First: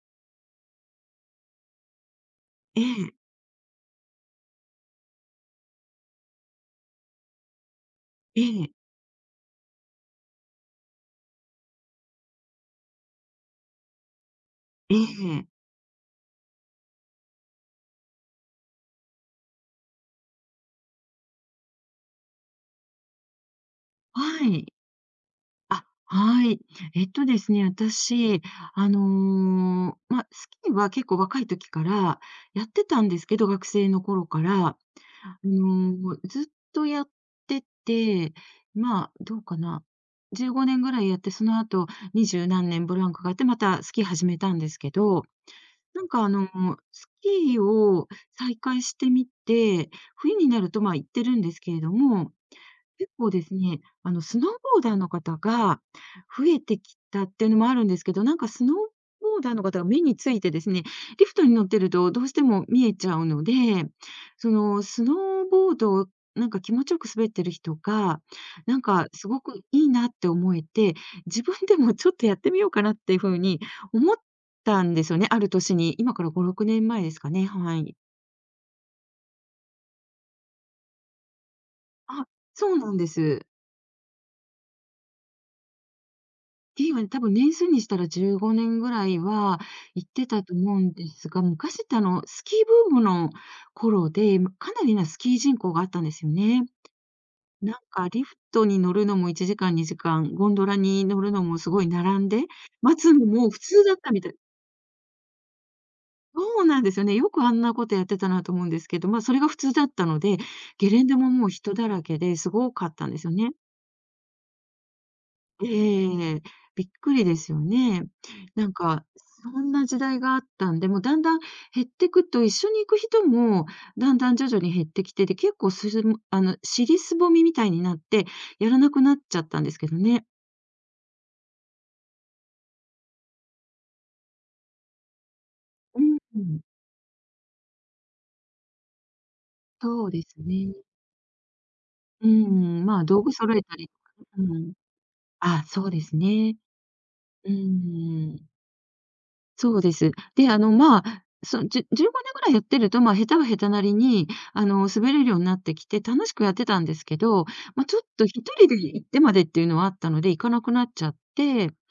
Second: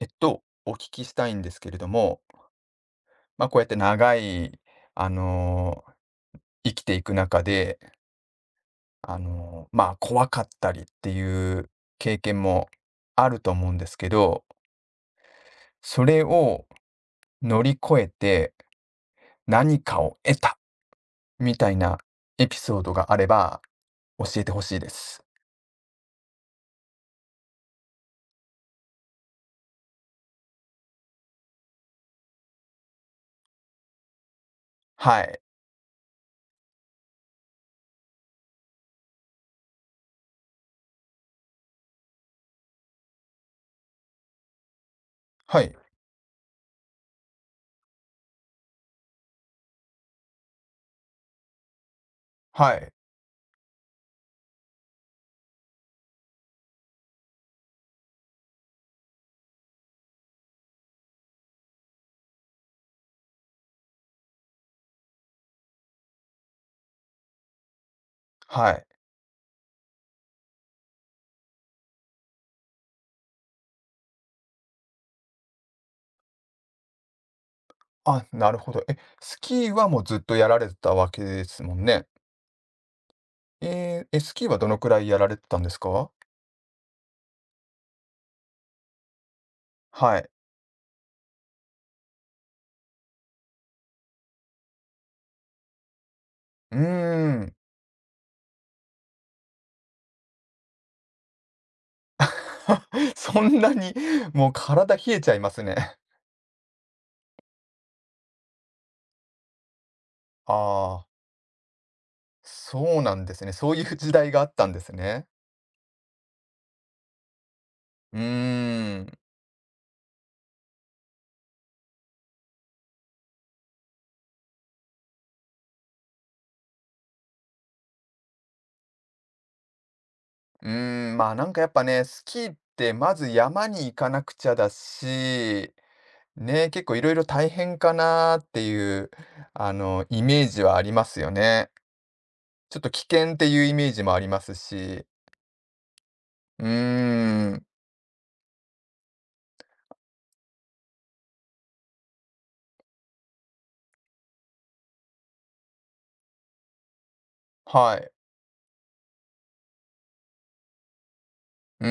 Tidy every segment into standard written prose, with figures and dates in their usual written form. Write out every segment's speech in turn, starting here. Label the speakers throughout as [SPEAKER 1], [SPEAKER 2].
[SPEAKER 1] お聞きしたいんですけれども、
[SPEAKER 2] ええ、
[SPEAKER 1] まあ、こうやって長い、あのー生きていく中で、
[SPEAKER 2] ええ、
[SPEAKER 1] まあ、怖かったりっていう経験もあると思うんですけど、
[SPEAKER 2] ええ、
[SPEAKER 1] それを乗り越えて何かを得たみたいなエピソードがあれば教え
[SPEAKER 2] は
[SPEAKER 1] てほ
[SPEAKER 2] い。
[SPEAKER 1] しいです。
[SPEAKER 2] あ、はい。えっとですね、私、まあ、スキーは結構若い時からやってたんですけど、学生の頃から、
[SPEAKER 1] はい。
[SPEAKER 2] ずっとやってて、まあ、どうかな、15年ぐらいやって、その後二十何年ブランクがあって、またスキー始めたんですけど、
[SPEAKER 1] はい。
[SPEAKER 2] なんか、スキーを再開してみて、冬になると、ま、行ってるんですけれども、
[SPEAKER 1] はい。
[SPEAKER 2] 結構ですね、スノーボーダーの方が増えてきたっていうのもあるんですけど、なんかスノーボーダーの方が目についてですね、リフトに乗ってるとどうしても見えちゃうので、そのスノーボードをなんか気持ちよく滑ってる人が、
[SPEAKER 1] は
[SPEAKER 2] なん
[SPEAKER 1] い。
[SPEAKER 2] かすごくいいなって思えて、自分でもちょっとやってみようかなっていうふうに思ったんですよね、ある年に。今から5、6年前ですかね、はい。
[SPEAKER 1] あ、なるほど。え、スキーはもうずっとやられてたわけですもんね。
[SPEAKER 2] あ、そうなんです。
[SPEAKER 1] えーえ、スキーはどのくらいやられてたんですか。
[SPEAKER 2] っていうかね、多分年数にしたら15年ぐらいは行っ
[SPEAKER 1] は
[SPEAKER 2] て
[SPEAKER 1] い。
[SPEAKER 2] たと思うんですが、昔ってスキーブームの頃で、ま、かなりなスキー人口があったんですよね。
[SPEAKER 1] うーん。
[SPEAKER 2] なんかリフトに乗るのも1時間、2時間、ゴンドラに乗るのもすごい並んで、待 つの
[SPEAKER 1] そ
[SPEAKER 2] も普
[SPEAKER 1] んな
[SPEAKER 2] 通
[SPEAKER 1] に、
[SPEAKER 2] だったみたい。
[SPEAKER 1] もう体冷えちゃいますね。
[SPEAKER 2] そうなんですよね。よくあんなことやってたなと思うんですけど、ま、それが普通だったので、ゲレ
[SPEAKER 1] あ
[SPEAKER 2] ン
[SPEAKER 1] あ、
[SPEAKER 2] デももう人だらけですごかっ
[SPEAKER 1] そう
[SPEAKER 2] たん
[SPEAKER 1] な
[SPEAKER 2] で
[SPEAKER 1] ん
[SPEAKER 2] すよ
[SPEAKER 1] ですね。
[SPEAKER 2] ね。
[SPEAKER 1] そういう時代があったんですね。
[SPEAKER 2] ええ、びっくりですよね。
[SPEAKER 1] う
[SPEAKER 2] なん
[SPEAKER 1] ー
[SPEAKER 2] か、
[SPEAKER 1] ん。
[SPEAKER 2] そんな時代があったんで、もうだんだん減ってくと、一緒に行く人もだんだん徐々に減ってきて、で、結構すすむ尻すぼみみたいになって、やらなくなっちゃったんですけどね。
[SPEAKER 1] うーん、まあ、なんかやっぱね、スキーってまず山に行かなくちゃだし、
[SPEAKER 2] うん、
[SPEAKER 1] ね、結構いろいろ大変かなっていう、あの、
[SPEAKER 2] そう
[SPEAKER 1] イ
[SPEAKER 2] です
[SPEAKER 1] メージ
[SPEAKER 2] ね。
[SPEAKER 1] はありますよね。
[SPEAKER 2] う
[SPEAKER 1] ちょっ
[SPEAKER 2] ん、
[SPEAKER 1] と
[SPEAKER 2] ま
[SPEAKER 1] 危
[SPEAKER 2] あ、道具
[SPEAKER 1] 険って
[SPEAKER 2] 揃
[SPEAKER 1] い
[SPEAKER 2] え
[SPEAKER 1] うイ
[SPEAKER 2] たり
[SPEAKER 1] メー
[SPEAKER 2] と
[SPEAKER 1] ジもありま
[SPEAKER 2] かね、
[SPEAKER 1] す
[SPEAKER 2] うん。
[SPEAKER 1] し。
[SPEAKER 2] あ、そうですね。
[SPEAKER 1] うー
[SPEAKER 2] う
[SPEAKER 1] ん、
[SPEAKER 2] ん。そうです。で、まあ、そじゅ15年ぐらいやってると、まあ、下手は下手なりに、滑れるようになってきて、楽しくやってたんですけど、まあ、
[SPEAKER 1] は
[SPEAKER 2] ちょっ
[SPEAKER 1] い。
[SPEAKER 2] と一人で行ってまでっていうのはあったので、行かなくなっちゃって、で、
[SPEAKER 1] うー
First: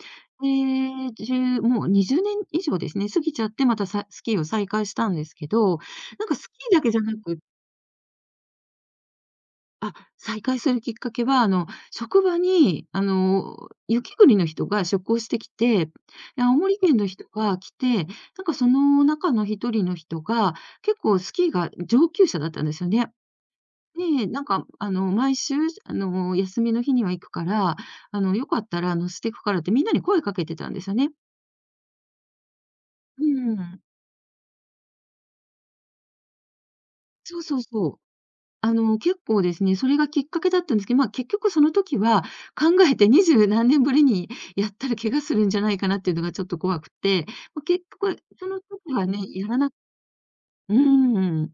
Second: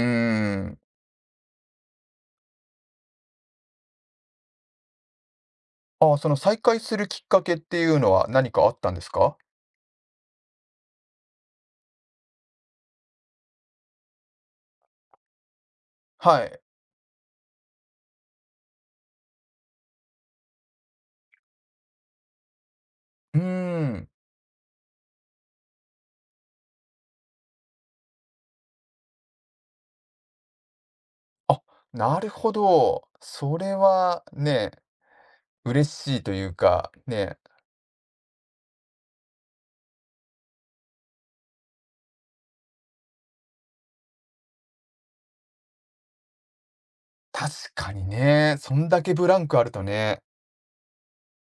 [SPEAKER 1] ん。
[SPEAKER 2] じゅうもう20年以上ですね、過ぎちゃって、またさスキーを再開したんですけど、
[SPEAKER 1] ああ、
[SPEAKER 2] な
[SPEAKER 1] そ
[SPEAKER 2] ん
[SPEAKER 1] の
[SPEAKER 2] かスキ
[SPEAKER 1] 再
[SPEAKER 2] ー
[SPEAKER 1] 開
[SPEAKER 2] だけ
[SPEAKER 1] す
[SPEAKER 2] じゃ
[SPEAKER 1] る
[SPEAKER 2] な
[SPEAKER 1] きっ
[SPEAKER 2] くっ
[SPEAKER 1] かけっていうのは何かあったんですか？
[SPEAKER 2] あ、再開するきっかけは、職場に、雪国の人が出向してきて、で、
[SPEAKER 1] は
[SPEAKER 2] 青
[SPEAKER 1] い。
[SPEAKER 2] 森県の人が来て、なんかその中の一人の人が、結構スキーが上級者だったんですよね。
[SPEAKER 1] うーん。
[SPEAKER 2] で、なんか、毎週、休みの日には行くから、よかったら乗せてくからってみんなに声かけてたんですよね。
[SPEAKER 1] あ、なるほど。
[SPEAKER 2] う
[SPEAKER 1] それ
[SPEAKER 2] ん。
[SPEAKER 1] はね、嬉しいというか、
[SPEAKER 2] そ
[SPEAKER 1] ね、
[SPEAKER 2] うそうそう。結構ですね、それがきっかけだったんですけど、まあ、結局その時は考えて二十何年ぶりにやったら怪我するんじゃないかなっていうのがちょっと怖くて、
[SPEAKER 1] 確
[SPEAKER 2] まあ、結
[SPEAKER 1] かに
[SPEAKER 2] 局そ
[SPEAKER 1] ね、
[SPEAKER 2] の
[SPEAKER 1] そん
[SPEAKER 2] 時
[SPEAKER 1] だ
[SPEAKER 2] は
[SPEAKER 1] け
[SPEAKER 2] ね、
[SPEAKER 1] ブラン
[SPEAKER 2] や
[SPEAKER 1] ク
[SPEAKER 2] ら
[SPEAKER 1] あ
[SPEAKER 2] な
[SPEAKER 1] るとね。
[SPEAKER 2] うーん、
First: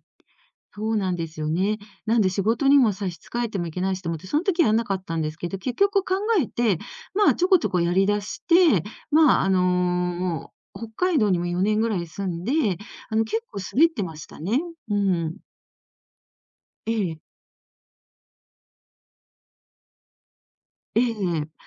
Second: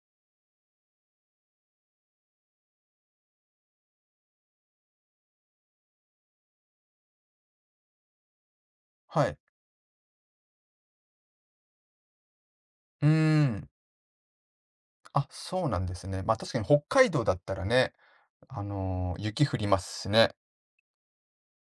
[SPEAKER 2] そうなんですよね。なんで仕事にも差し支えてもいけないしと思って、その時やんなかったんですけど、結局考えて、まあ、ちょこちょこやり出して、
[SPEAKER 1] はい。
[SPEAKER 2] まあ、北海道にも4年ぐらい住んで、
[SPEAKER 1] うー
[SPEAKER 2] 結構
[SPEAKER 1] ん。
[SPEAKER 2] 滑ってましたね。う
[SPEAKER 1] あ、
[SPEAKER 2] ん。
[SPEAKER 1] そうなんですね。ま、あ確かに北
[SPEAKER 2] え
[SPEAKER 1] 海
[SPEAKER 2] え
[SPEAKER 1] 道だったらね、あの、雪降りますしね。
[SPEAKER 2] ええ、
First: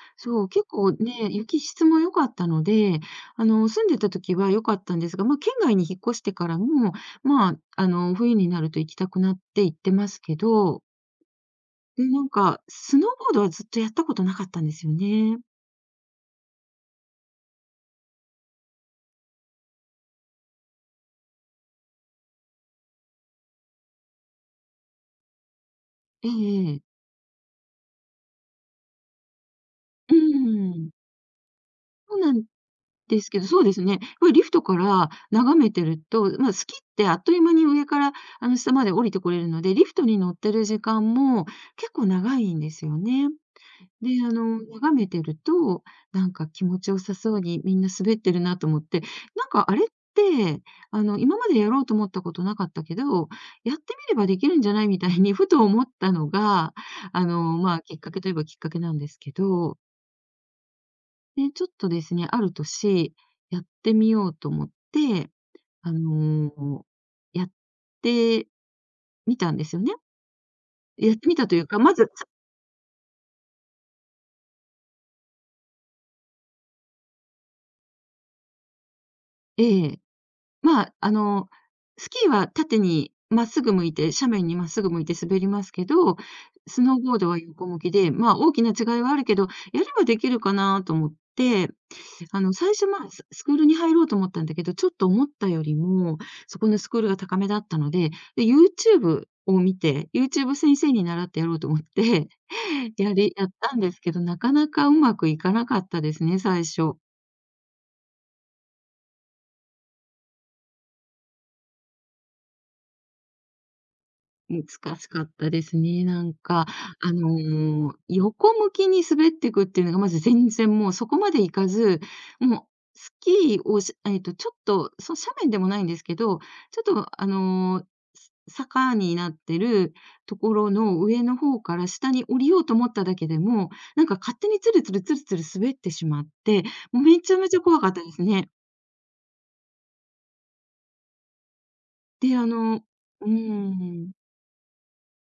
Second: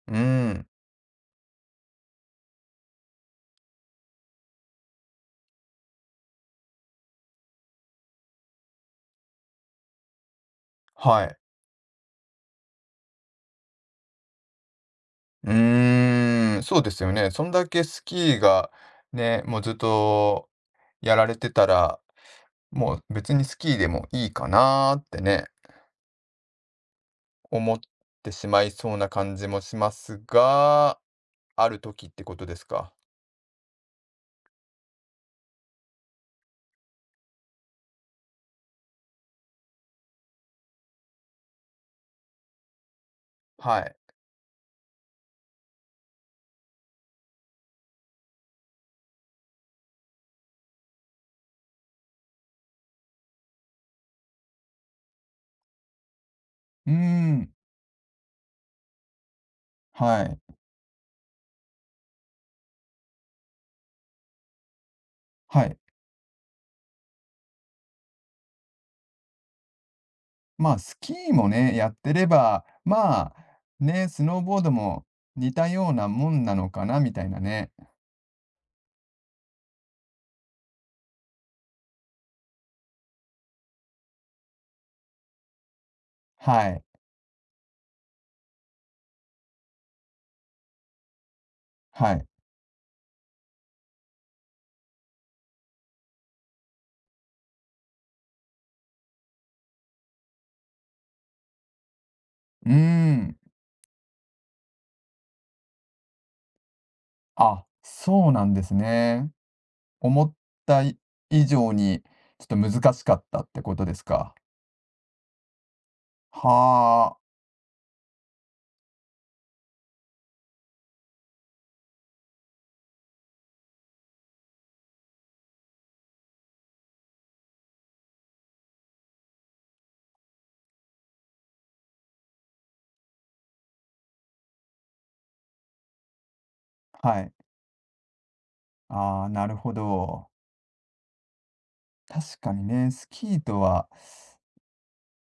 [SPEAKER 1] う
[SPEAKER 2] そう、
[SPEAKER 1] ーん。
[SPEAKER 2] 結構ね、雪質も良かったので、住んでた時は良かったんですが、まあ、県外に引っ越してからも、まあ、冬になると行きたくなって行ってますけど、
[SPEAKER 1] はい。
[SPEAKER 2] で、なんか、スノーボードはずっとやったことなかったんですよね。
[SPEAKER 1] うーん、そうですよね。そんだけスキーがね、もうずっとやられてたらもう別にスキーでもいいかなーってね、
[SPEAKER 2] ええ、
[SPEAKER 1] 思ってしまいそうな感じもしま
[SPEAKER 2] う
[SPEAKER 1] す
[SPEAKER 2] ん。
[SPEAKER 1] が、ある時っ
[SPEAKER 2] そう
[SPEAKER 1] て
[SPEAKER 2] な
[SPEAKER 1] こ
[SPEAKER 2] ん
[SPEAKER 1] とですか。
[SPEAKER 2] ですけど、そうですね。これリフトから眺めてると、まあ、スキーってあっという間に上から、下まで降りてこれるので、リフトに乗ってる時間も結構長いんですよね。
[SPEAKER 1] はい。
[SPEAKER 2] で、眺めてると、なんか気持ち良さそうにみんな滑ってるなと思って、なんかあれって、今までやろうと思ったことなかったけど、やってみればできるんじゃないみたいに ふと思ったのが、
[SPEAKER 1] うーん、
[SPEAKER 2] まあ、きっかけといえばきっかけなんですけど、
[SPEAKER 1] はい、
[SPEAKER 2] で、ちょっとですね、ある年、やってみようと思って、
[SPEAKER 1] はい。
[SPEAKER 2] あの、やってみたんですよね。
[SPEAKER 1] まあ、スキ
[SPEAKER 2] やって
[SPEAKER 1] ー
[SPEAKER 2] み
[SPEAKER 1] も
[SPEAKER 2] たという
[SPEAKER 1] ね、
[SPEAKER 2] か、
[SPEAKER 1] やっ
[SPEAKER 2] ま
[SPEAKER 1] て
[SPEAKER 2] ず、
[SPEAKER 1] れば、まあ、ね、スノーボードも似たようなもんなのかなみたいなね。
[SPEAKER 2] ええ、まあ、スキーは縦にまっすぐ向いて、斜面にまっすぐ向いて滑りますけど、
[SPEAKER 1] はい、
[SPEAKER 2] スノーボードは横向きで、まあ、大きな違いはあるけど、やればできるかなと思って、
[SPEAKER 1] はい。
[SPEAKER 2] 最初、まあ、スクールに入ろうと思ったんだけど、ちょっと思ったよりも、そこのスクールが高めだったので、で、YouTube を見て、YouTube 先生に習ってやろうと思って、
[SPEAKER 1] うー ん。
[SPEAKER 2] やったんですけど、なかなかうまくいかなかったですね、最初。
[SPEAKER 1] あ、そうなんですね。思った以上に、ちょっと難しかったってことですか。
[SPEAKER 2] 難しかったですね。なんか、
[SPEAKER 1] は
[SPEAKER 2] 横向きに滑っていくっていうのが、まず全然もうそこまで行かず、もうスキーをしちょっと、その斜面でもないんですけど、ちょっと、坂になってるところの上の方から下に降りようと思っただけでも、なんか勝手にツルツルツルツル滑ってしまって、もう
[SPEAKER 1] あ、は
[SPEAKER 2] めち
[SPEAKER 1] い。
[SPEAKER 2] ゃめちゃ怖かったですね。
[SPEAKER 1] ああ、なるほど。
[SPEAKER 2] で、
[SPEAKER 1] 確かにね、スキ
[SPEAKER 2] う
[SPEAKER 1] ーとは、
[SPEAKER 2] ん。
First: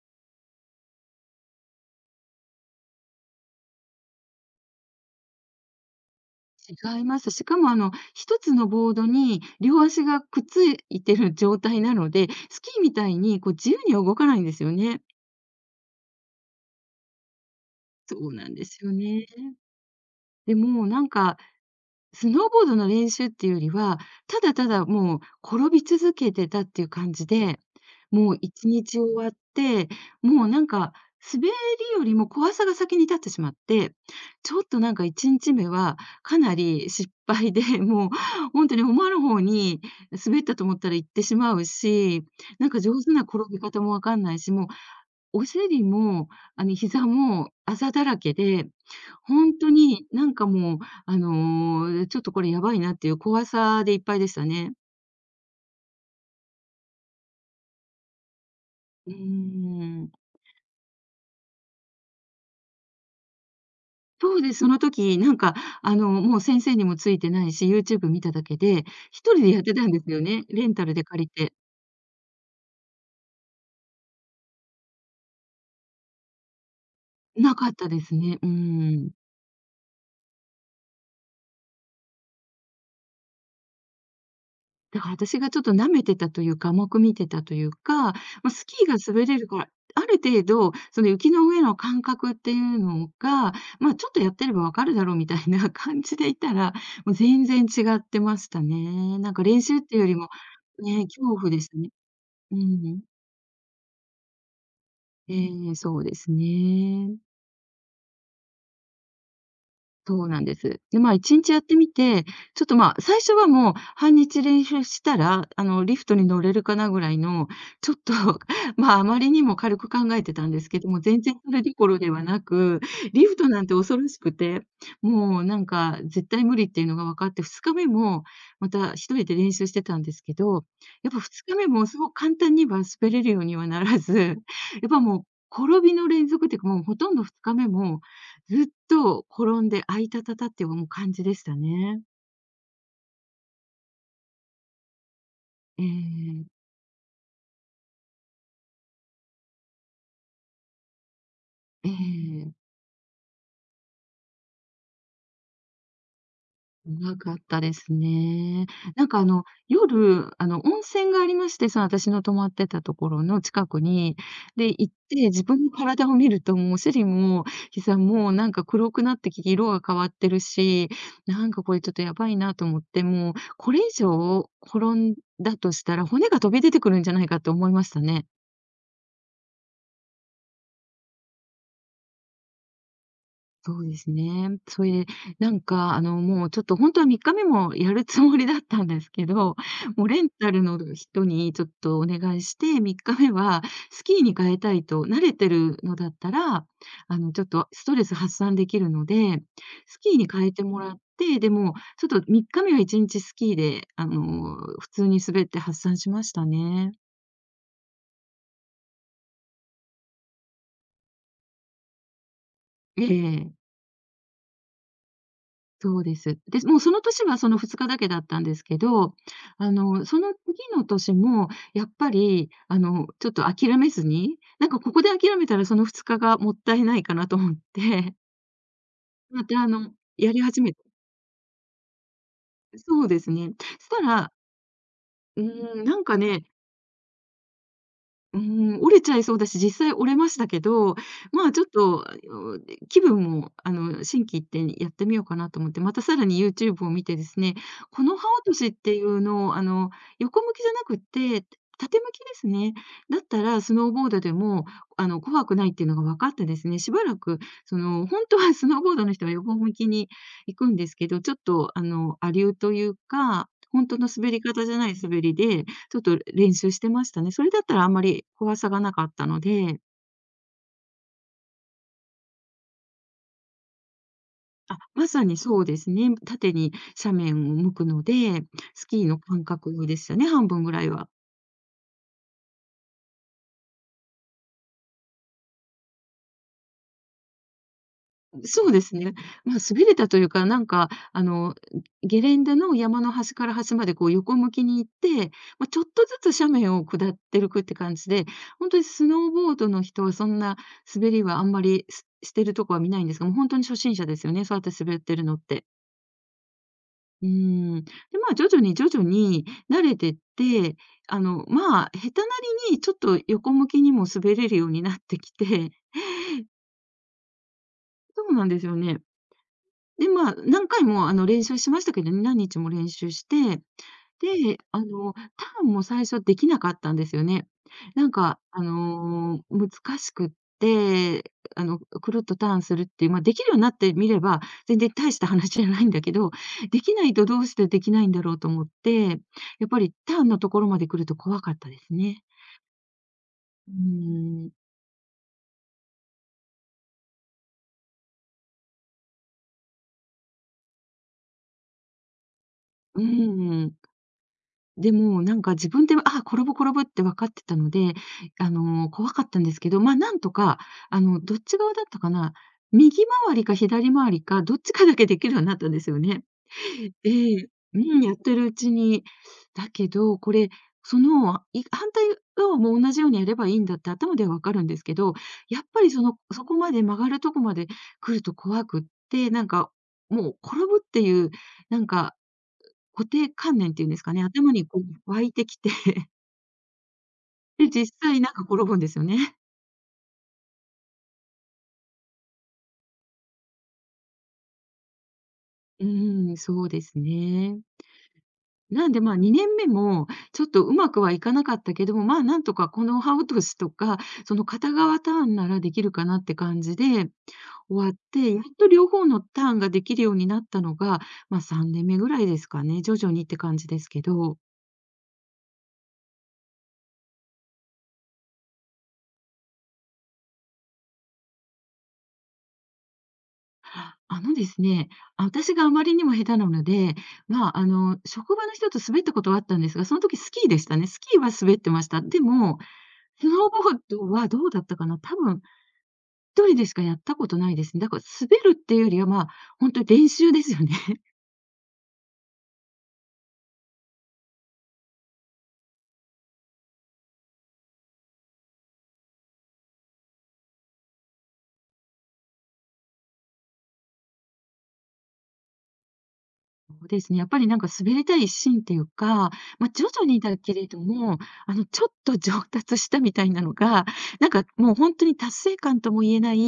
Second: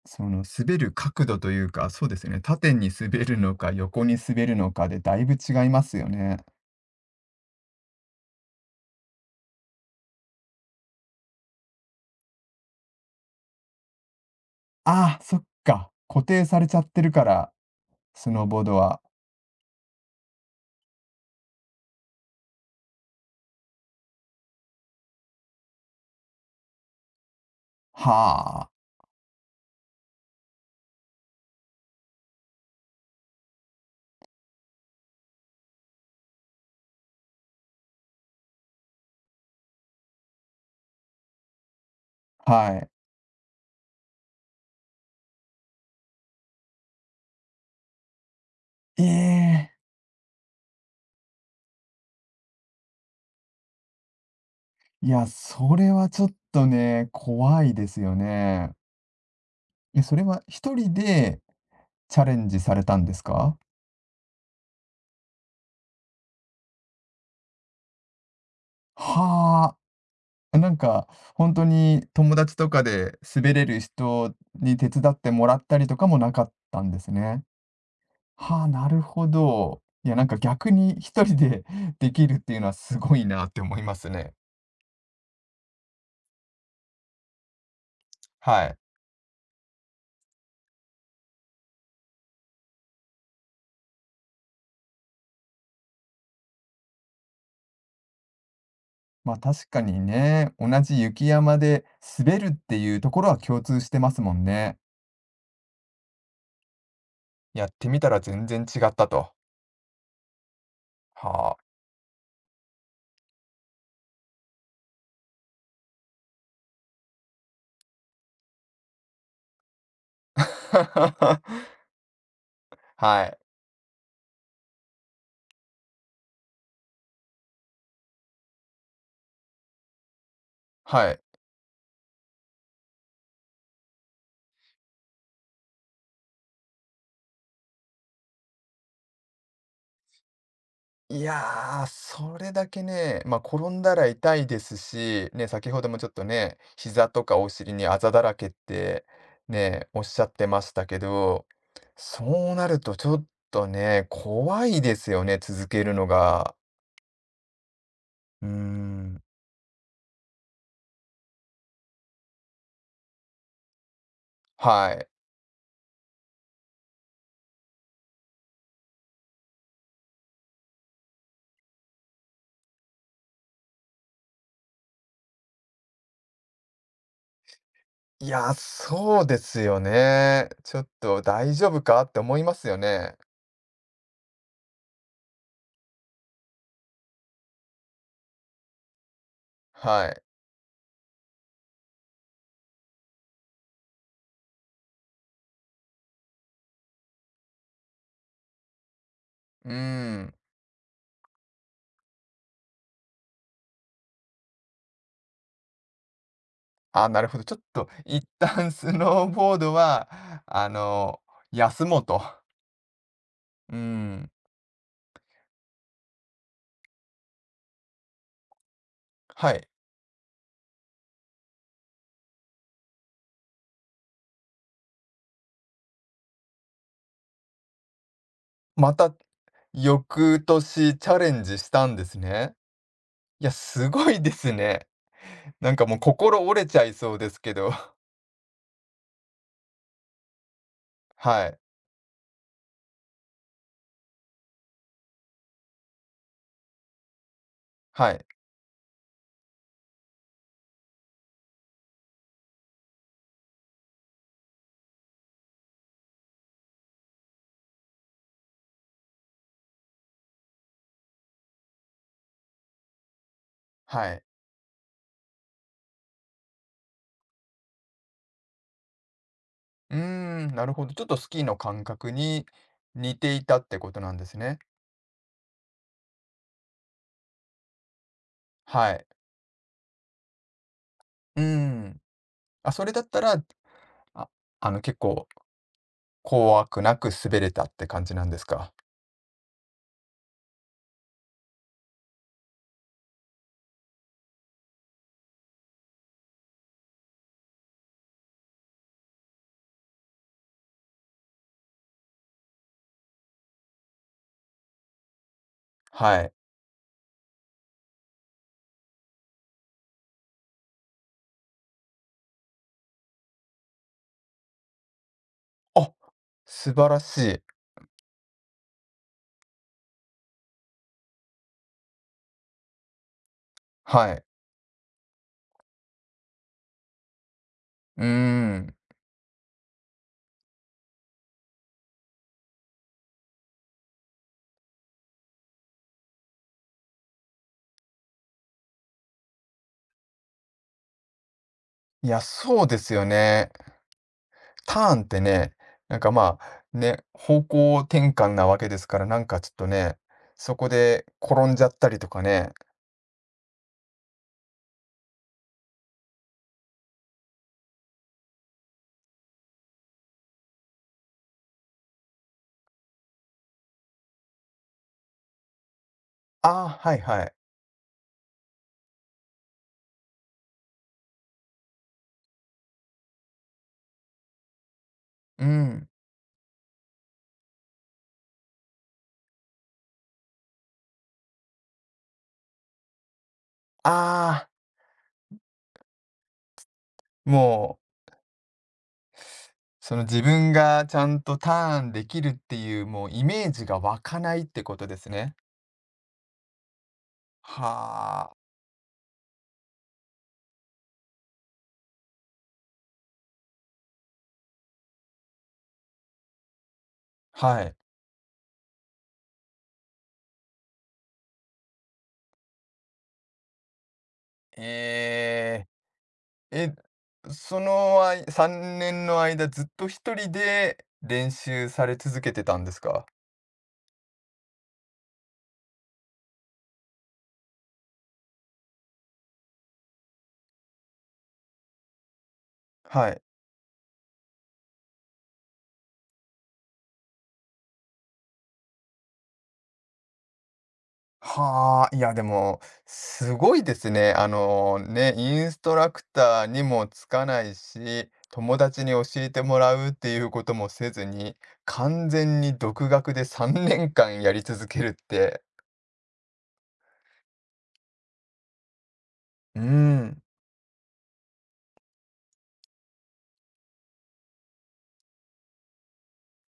[SPEAKER 1] その滑る角度というか、そうですよね、縦に滑るのか横に滑るのかでだいぶ違いますよね。
[SPEAKER 2] 違います。しかも一つのボードに両足がくっついてる状態なので、スキーみたいにこう自由には動かないんですよね。
[SPEAKER 1] ああ、そっか。固定されちゃってるから、
[SPEAKER 2] そ
[SPEAKER 1] ス
[SPEAKER 2] う
[SPEAKER 1] ノー
[SPEAKER 2] なん
[SPEAKER 1] ボ
[SPEAKER 2] で
[SPEAKER 1] ード
[SPEAKER 2] すよ
[SPEAKER 1] は。
[SPEAKER 2] ね。でもなんかスノーボードの練習っていうよりは、ただただもう転び続けてたっていう感じで、もう
[SPEAKER 1] は
[SPEAKER 2] 1日終わって、もうなんか滑りよりも怖さが先に立ってしまって、ちょっとなんか1日目はかなり失敗で、もう本当に思わぬ方に滑ったと思ったら行ってしまうし、
[SPEAKER 1] あ、
[SPEAKER 2] なん
[SPEAKER 1] は
[SPEAKER 2] か
[SPEAKER 1] い。
[SPEAKER 2] 上手な転び方もわかんないし、もうお尻も、膝もあざだらけで、
[SPEAKER 1] え
[SPEAKER 2] ほんと
[SPEAKER 1] え、
[SPEAKER 2] になんかもう、ちょっとこれやばいなっていう怖さでいっぱいでしたね。
[SPEAKER 1] いや、それはちょっとね、怖いですよね。
[SPEAKER 2] うー
[SPEAKER 1] え、
[SPEAKER 2] ん。
[SPEAKER 1] それは一人でチャレンジされたんですか？
[SPEAKER 2] そうです、その時、なんか、もう先生にもついてないし、YouTube 見ただけで、一人でやって
[SPEAKER 1] はあ。
[SPEAKER 2] たんですよね、レ
[SPEAKER 1] な
[SPEAKER 2] ン
[SPEAKER 1] ん
[SPEAKER 2] タルで
[SPEAKER 1] か、
[SPEAKER 2] 借りて。
[SPEAKER 1] 本当に友達とかで滑れる人に手伝ってもらったりとかもなかったんですね。
[SPEAKER 2] なかったですね、うー
[SPEAKER 1] はあ、なる
[SPEAKER 2] ん。
[SPEAKER 1] ほど。いや、なんか逆に一人で できるっていうのはすごいなって思いますね。
[SPEAKER 2] だから私がちょっと舐めてたというか、甘く見てたというか、ま、ス
[SPEAKER 1] はい。
[SPEAKER 2] キーが滑れるから、ある程度、その雪の上の感覚っていうのが、ま、ちょっとやってればわかるだろうみたいな感じでいたら、もう全然違ってましたね。な
[SPEAKER 1] ま、
[SPEAKER 2] ん
[SPEAKER 1] あ
[SPEAKER 2] か練
[SPEAKER 1] 確
[SPEAKER 2] 習
[SPEAKER 1] か
[SPEAKER 2] って
[SPEAKER 1] に
[SPEAKER 2] いうよりも、
[SPEAKER 1] ね、同じ
[SPEAKER 2] ね、
[SPEAKER 1] 雪
[SPEAKER 2] 恐怖
[SPEAKER 1] 山
[SPEAKER 2] です
[SPEAKER 1] で
[SPEAKER 2] ね。
[SPEAKER 1] 滑るっ
[SPEAKER 2] う
[SPEAKER 1] ていう
[SPEAKER 2] ん。
[SPEAKER 1] ところは共通してますもんね。
[SPEAKER 2] ええ、そうですね。
[SPEAKER 1] やってみたら全然違ったと。
[SPEAKER 2] そうなんです。で、まあ、1日
[SPEAKER 1] は
[SPEAKER 2] やっ
[SPEAKER 1] あ。
[SPEAKER 2] てみて、ちょっと、まあ、最初はもう半日練習したら、リフトに乗れるかなぐらいの、ちょっと まあ、あまりにも軽く考えてたんですけども、全然そ れどころではなく、
[SPEAKER 1] は
[SPEAKER 2] リフ
[SPEAKER 1] い。
[SPEAKER 2] トなんて恐ろしくて、もうなんか絶対無理っていうのが分かって、2日目もまた1人で練習してたんですけど、や
[SPEAKER 1] は
[SPEAKER 2] っ
[SPEAKER 1] い。
[SPEAKER 2] ぱ2日目もすごく簡単には滑れるようにはならず、やっぱもう転びの連続っていうか、もうほとんど2日目もずっと転んで、あいたたたっていう、感
[SPEAKER 1] い
[SPEAKER 2] じでした
[SPEAKER 1] やー、
[SPEAKER 2] ね。
[SPEAKER 1] それだけね、ま、あ転んだら痛いですし、ね、先ほ
[SPEAKER 2] え
[SPEAKER 1] どもちょっと
[SPEAKER 2] え、
[SPEAKER 1] ね、膝とかお尻にあざだらけってね、おっしゃってましたけど、
[SPEAKER 2] え
[SPEAKER 1] そ
[SPEAKER 2] え、
[SPEAKER 1] うなるとちょっとね、怖いですよね、続けるのが。
[SPEAKER 2] 長かったです
[SPEAKER 1] うー
[SPEAKER 2] ね。
[SPEAKER 1] ん、
[SPEAKER 2] 夜、温泉がありまして、その私の泊まってたところの近くに、で、行っ
[SPEAKER 1] はい。
[SPEAKER 2] て、自分の体を見ると、もうお尻も膝もなんか黒くなってきて、色が変わってるし、なんかこれちょっとやばいなと思って、もうこれ以上転んだとしたら、骨が飛び出てくるんじゃないかと思いましたね。
[SPEAKER 1] いやー、そうですよね。ちょっと大丈夫かって思いますよね。
[SPEAKER 2] そうですね。それで、もうちょっと本当は3日目もやるつもりだったんですけど、も
[SPEAKER 1] は
[SPEAKER 2] う
[SPEAKER 1] い。
[SPEAKER 2] レンタルの人にちょっとお願いして、3日目はスキーに変えたいと、慣れてるのだったら、ちょっとストレス発散できるので、
[SPEAKER 1] うー
[SPEAKER 2] スキーに
[SPEAKER 1] ん。
[SPEAKER 2] 変えてもらって、でも、ちょっと3日目は1日スキーで、普通に滑って発散しましたね。
[SPEAKER 1] あ、なるほど。ちょっと一旦スノーボードは、あの、休もうと。
[SPEAKER 2] ええ。
[SPEAKER 1] うん、
[SPEAKER 2] そうです。で、もうその年はその2日だけだったんですけど、
[SPEAKER 1] はい。
[SPEAKER 2] その次の年もやっぱり、ちょっと諦めずに、なんかここで諦めたらその2日がもったいないかなと思って、
[SPEAKER 1] また、
[SPEAKER 2] またやり
[SPEAKER 1] 翌
[SPEAKER 2] 始めた。
[SPEAKER 1] 年チャレンジしたんですね。
[SPEAKER 2] そうです
[SPEAKER 1] い
[SPEAKER 2] ね。
[SPEAKER 1] や、
[SPEAKER 2] し
[SPEAKER 1] す
[SPEAKER 2] た
[SPEAKER 1] ごいで
[SPEAKER 2] ら、
[SPEAKER 1] すね。
[SPEAKER 2] う
[SPEAKER 1] な
[SPEAKER 2] ー
[SPEAKER 1] ん
[SPEAKER 2] ん、
[SPEAKER 1] かも
[SPEAKER 2] な
[SPEAKER 1] う
[SPEAKER 2] んか
[SPEAKER 1] 心
[SPEAKER 2] ね、
[SPEAKER 1] 折れちゃいそうですけど。
[SPEAKER 2] うーん、折れちゃいそうだし、実際折れましたけど、
[SPEAKER 1] は
[SPEAKER 2] まあ、
[SPEAKER 1] い。
[SPEAKER 2] ちょっと、で気分も、心機一転やってみようかなと思って、またさらに YouTube を見てですね、こ
[SPEAKER 1] は
[SPEAKER 2] の刃
[SPEAKER 1] い。
[SPEAKER 2] 落としっていうのを、横向きじゃなくって、縦向きですね。だったらスノーボードでも、怖くないっていうのが分かってですね、しばらく、その、ほんとはスノーボードの人は横向きに行くんですけど、ちょっと、亜流というか、ほんとの
[SPEAKER 1] はい。
[SPEAKER 2] 滑り方じゃない滑りでちょっと練習してましたね。それだったらあんまり怖さがなかったので、
[SPEAKER 1] うーん、なるほど。ちょっとスキーの感覚に似ていたってことなんですね。
[SPEAKER 2] あ、まさにそうですね。縦に斜面を向くので、ス
[SPEAKER 1] は
[SPEAKER 2] キ
[SPEAKER 1] い。
[SPEAKER 2] ーの感覚でしたね、半分ぐらいは。
[SPEAKER 1] うーん。あ、それだったら、あ、あの、結構怖くなく滑れたって感じなんです
[SPEAKER 2] そう
[SPEAKER 1] か？
[SPEAKER 2] ですね。まあ、滑れたというか、ゲレンデの山の端から端までこう横向きに行って、まあ、ちょっとずつ斜面を下ってるくって感じで、本当にスノーボードの人はそんな滑りはあんまり、ししてるとこは見ないんですが、もう本当に初心者ですよね、そうやって滑ってるのって。
[SPEAKER 1] はい。
[SPEAKER 2] うーん。で、まあ、徐々に徐々に慣れてって、下手なりにちょっと横向きにも滑れるようになってきて、
[SPEAKER 1] あ、素晴らしい。
[SPEAKER 2] そうなんですよね。で、まあ、何回も、練習しましたけどね、何日も練習して、
[SPEAKER 1] はい。
[SPEAKER 2] で、ターンも最初できなかったんですよね。
[SPEAKER 1] うーん。
[SPEAKER 2] 難しくって、くるっとターンするっていう、まあ、できるようになってみれば、全然大した話じゃないんだけど、できないとどうしてできないんだろうと思って、やっぱりターンのところまで来ると怖かったです
[SPEAKER 1] いや、
[SPEAKER 2] ね。
[SPEAKER 1] そうですよね。
[SPEAKER 2] うん。
[SPEAKER 1] ターンってね、なんかまあ、ね、方向転換なわけですから、なんかちょっとね、そこで転んじゃったりとかね。
[SPEAKER 2] うーん。でも、なんか自分で、あ転ぶ転ぶって分かってたので、怖かったんですけど、まあ、なんとか、どっち側だったかな、右回りか左回りか、どっちかだけできるようになったんですよね。
[SPEAKER 1] ああ、はい
[SPEAKER 2] え
[SPEAKER 1] はい。
[SPEAKER 2] え、うん、やってるうちに。だけど、これ、その、い反対側も同じようにやればいいんだって頭では分かるんですけど、
[SPEAKER 1] う
[SPEAKER 2] やっぱ
[SPEAKER 1] ん。
[SPEAKER 2] りその、そこまで曲がるとこまで来ると怖くって、なんか、もう転ぶっていう、なんか固定観念っていうんですかね、
[SPEAKER 1] ああ、
[SPEAKER 2] 頭にこう湧いてきて、で、
[SPEAKER 1] もう、
[SPEAKER 2] 実際なんか転ぶんですよね。
[SPEAKER 1] その自分がちゃんとターンできるっていう、もうイメージが湧かないってことですね。
[SPEAKER 2] うーん、そうですね。
[SPEAKER 1] はあ。
[SPEAKER 2] なんで、まあ、2年目もちょっとうまくはいかなかったけども、まあ、なんとかこの歯落としとか、その片側ターンならできるかなって感じで終
[SPEAKER 1] はい。
[SPEAKER 2] わって、やっと両方のターンができるようになったのが、まあ、3年目ぐらいですかね。徐々にって感じですけど。
[SPEAKER 1] ええ。え、そのあい3年の間、ずっと一人で練習され続けてたんですか？
[SPEAKER 2] あのですね、あ、私があまりにも下手なので、まあ、職場の人と滑ったことはあったんですが、その時スキーでしたね。スキーは滑ってました。でも、
[SPEAKER 1] はい。
[SPEAKER 2] スノーボードはどうだったかな、多分一人でしかやったことないですね。だから滑るっていうよりは、まあ、本当に練習ですよね。
[SPEAKER 1] はあ、いや、でも、すごいですね。あの、ね、インストラクターにもつかないし、友達に教えてもらうっていうこともせずに、完全に独学で3年間やり続けるって、
[SPEAKER 2] そうですね。やっぱりなんか滑りたい一心っていうか、
[SPEAKER 1] うー
[SPEAKER 2] まあ、徐々に
[SPEAKER 1] ん、
[SPEAKER 2] だけれども、ちょっと上達したみたいなのが、なんかもう本当に達成感とも言えない、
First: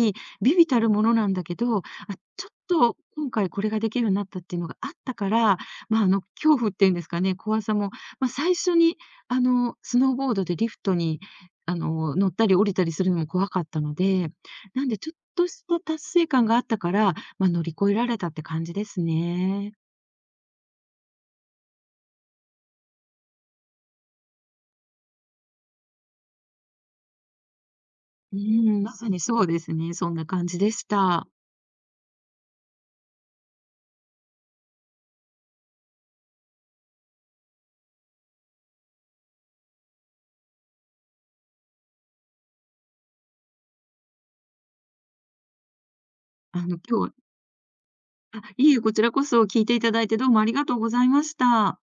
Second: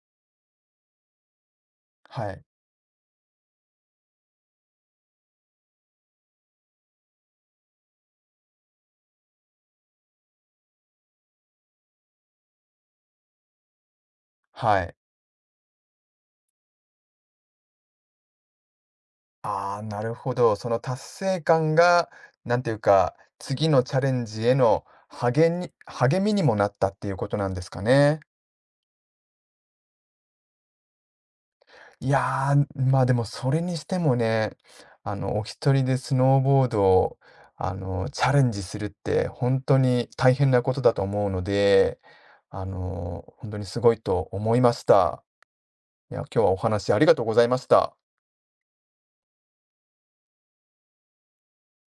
[SPEAKER 2] 微々たるものなんだけど、あ、
[SPEAKER 1] はい、
[SPEAKER 2] ちょっと今回これができるようになったっていうのがあったから、まあ、恐怖っていうんですかね、怖さも、まあ、最初にスノーボードでリフトに、乗ったり降りたりするのも怖かったので、
[SPEAKER 1] は
[SPEAKER 2] なん
[SPEAKER 1] い。
[SPEAKER 2] でちょっとした達成感があったから、まあ、乗り越えられたって感じですね。
[SPEAKER 1] ああ、なるほど。その達成感が、なんていうか、次のチャレンジへの励みにもなったっていうことなんですかね。
[SPEAKER 2] うーん、まさにそうですね。そんな感じでした。
[SPEAKER 1] いやー、まあ、でもそれにしてもね、あの、お一人でスノーボードを、あの、チャレンジするって本当に大変なことだと思うので、あの、本当にすごいと思いました。いや、今日はお
[SPEAKER 2] あの、
[SPEAKER 1] 話あ
[SPEAKER 2] 今日
[SPEAKER 1] りが
[SPEAKER 2] は
[SPEAKER 1] とうございました。
[SPEAKER 2] あ、いえ、こちらこそ聞いていただいてどうもありがとうございました。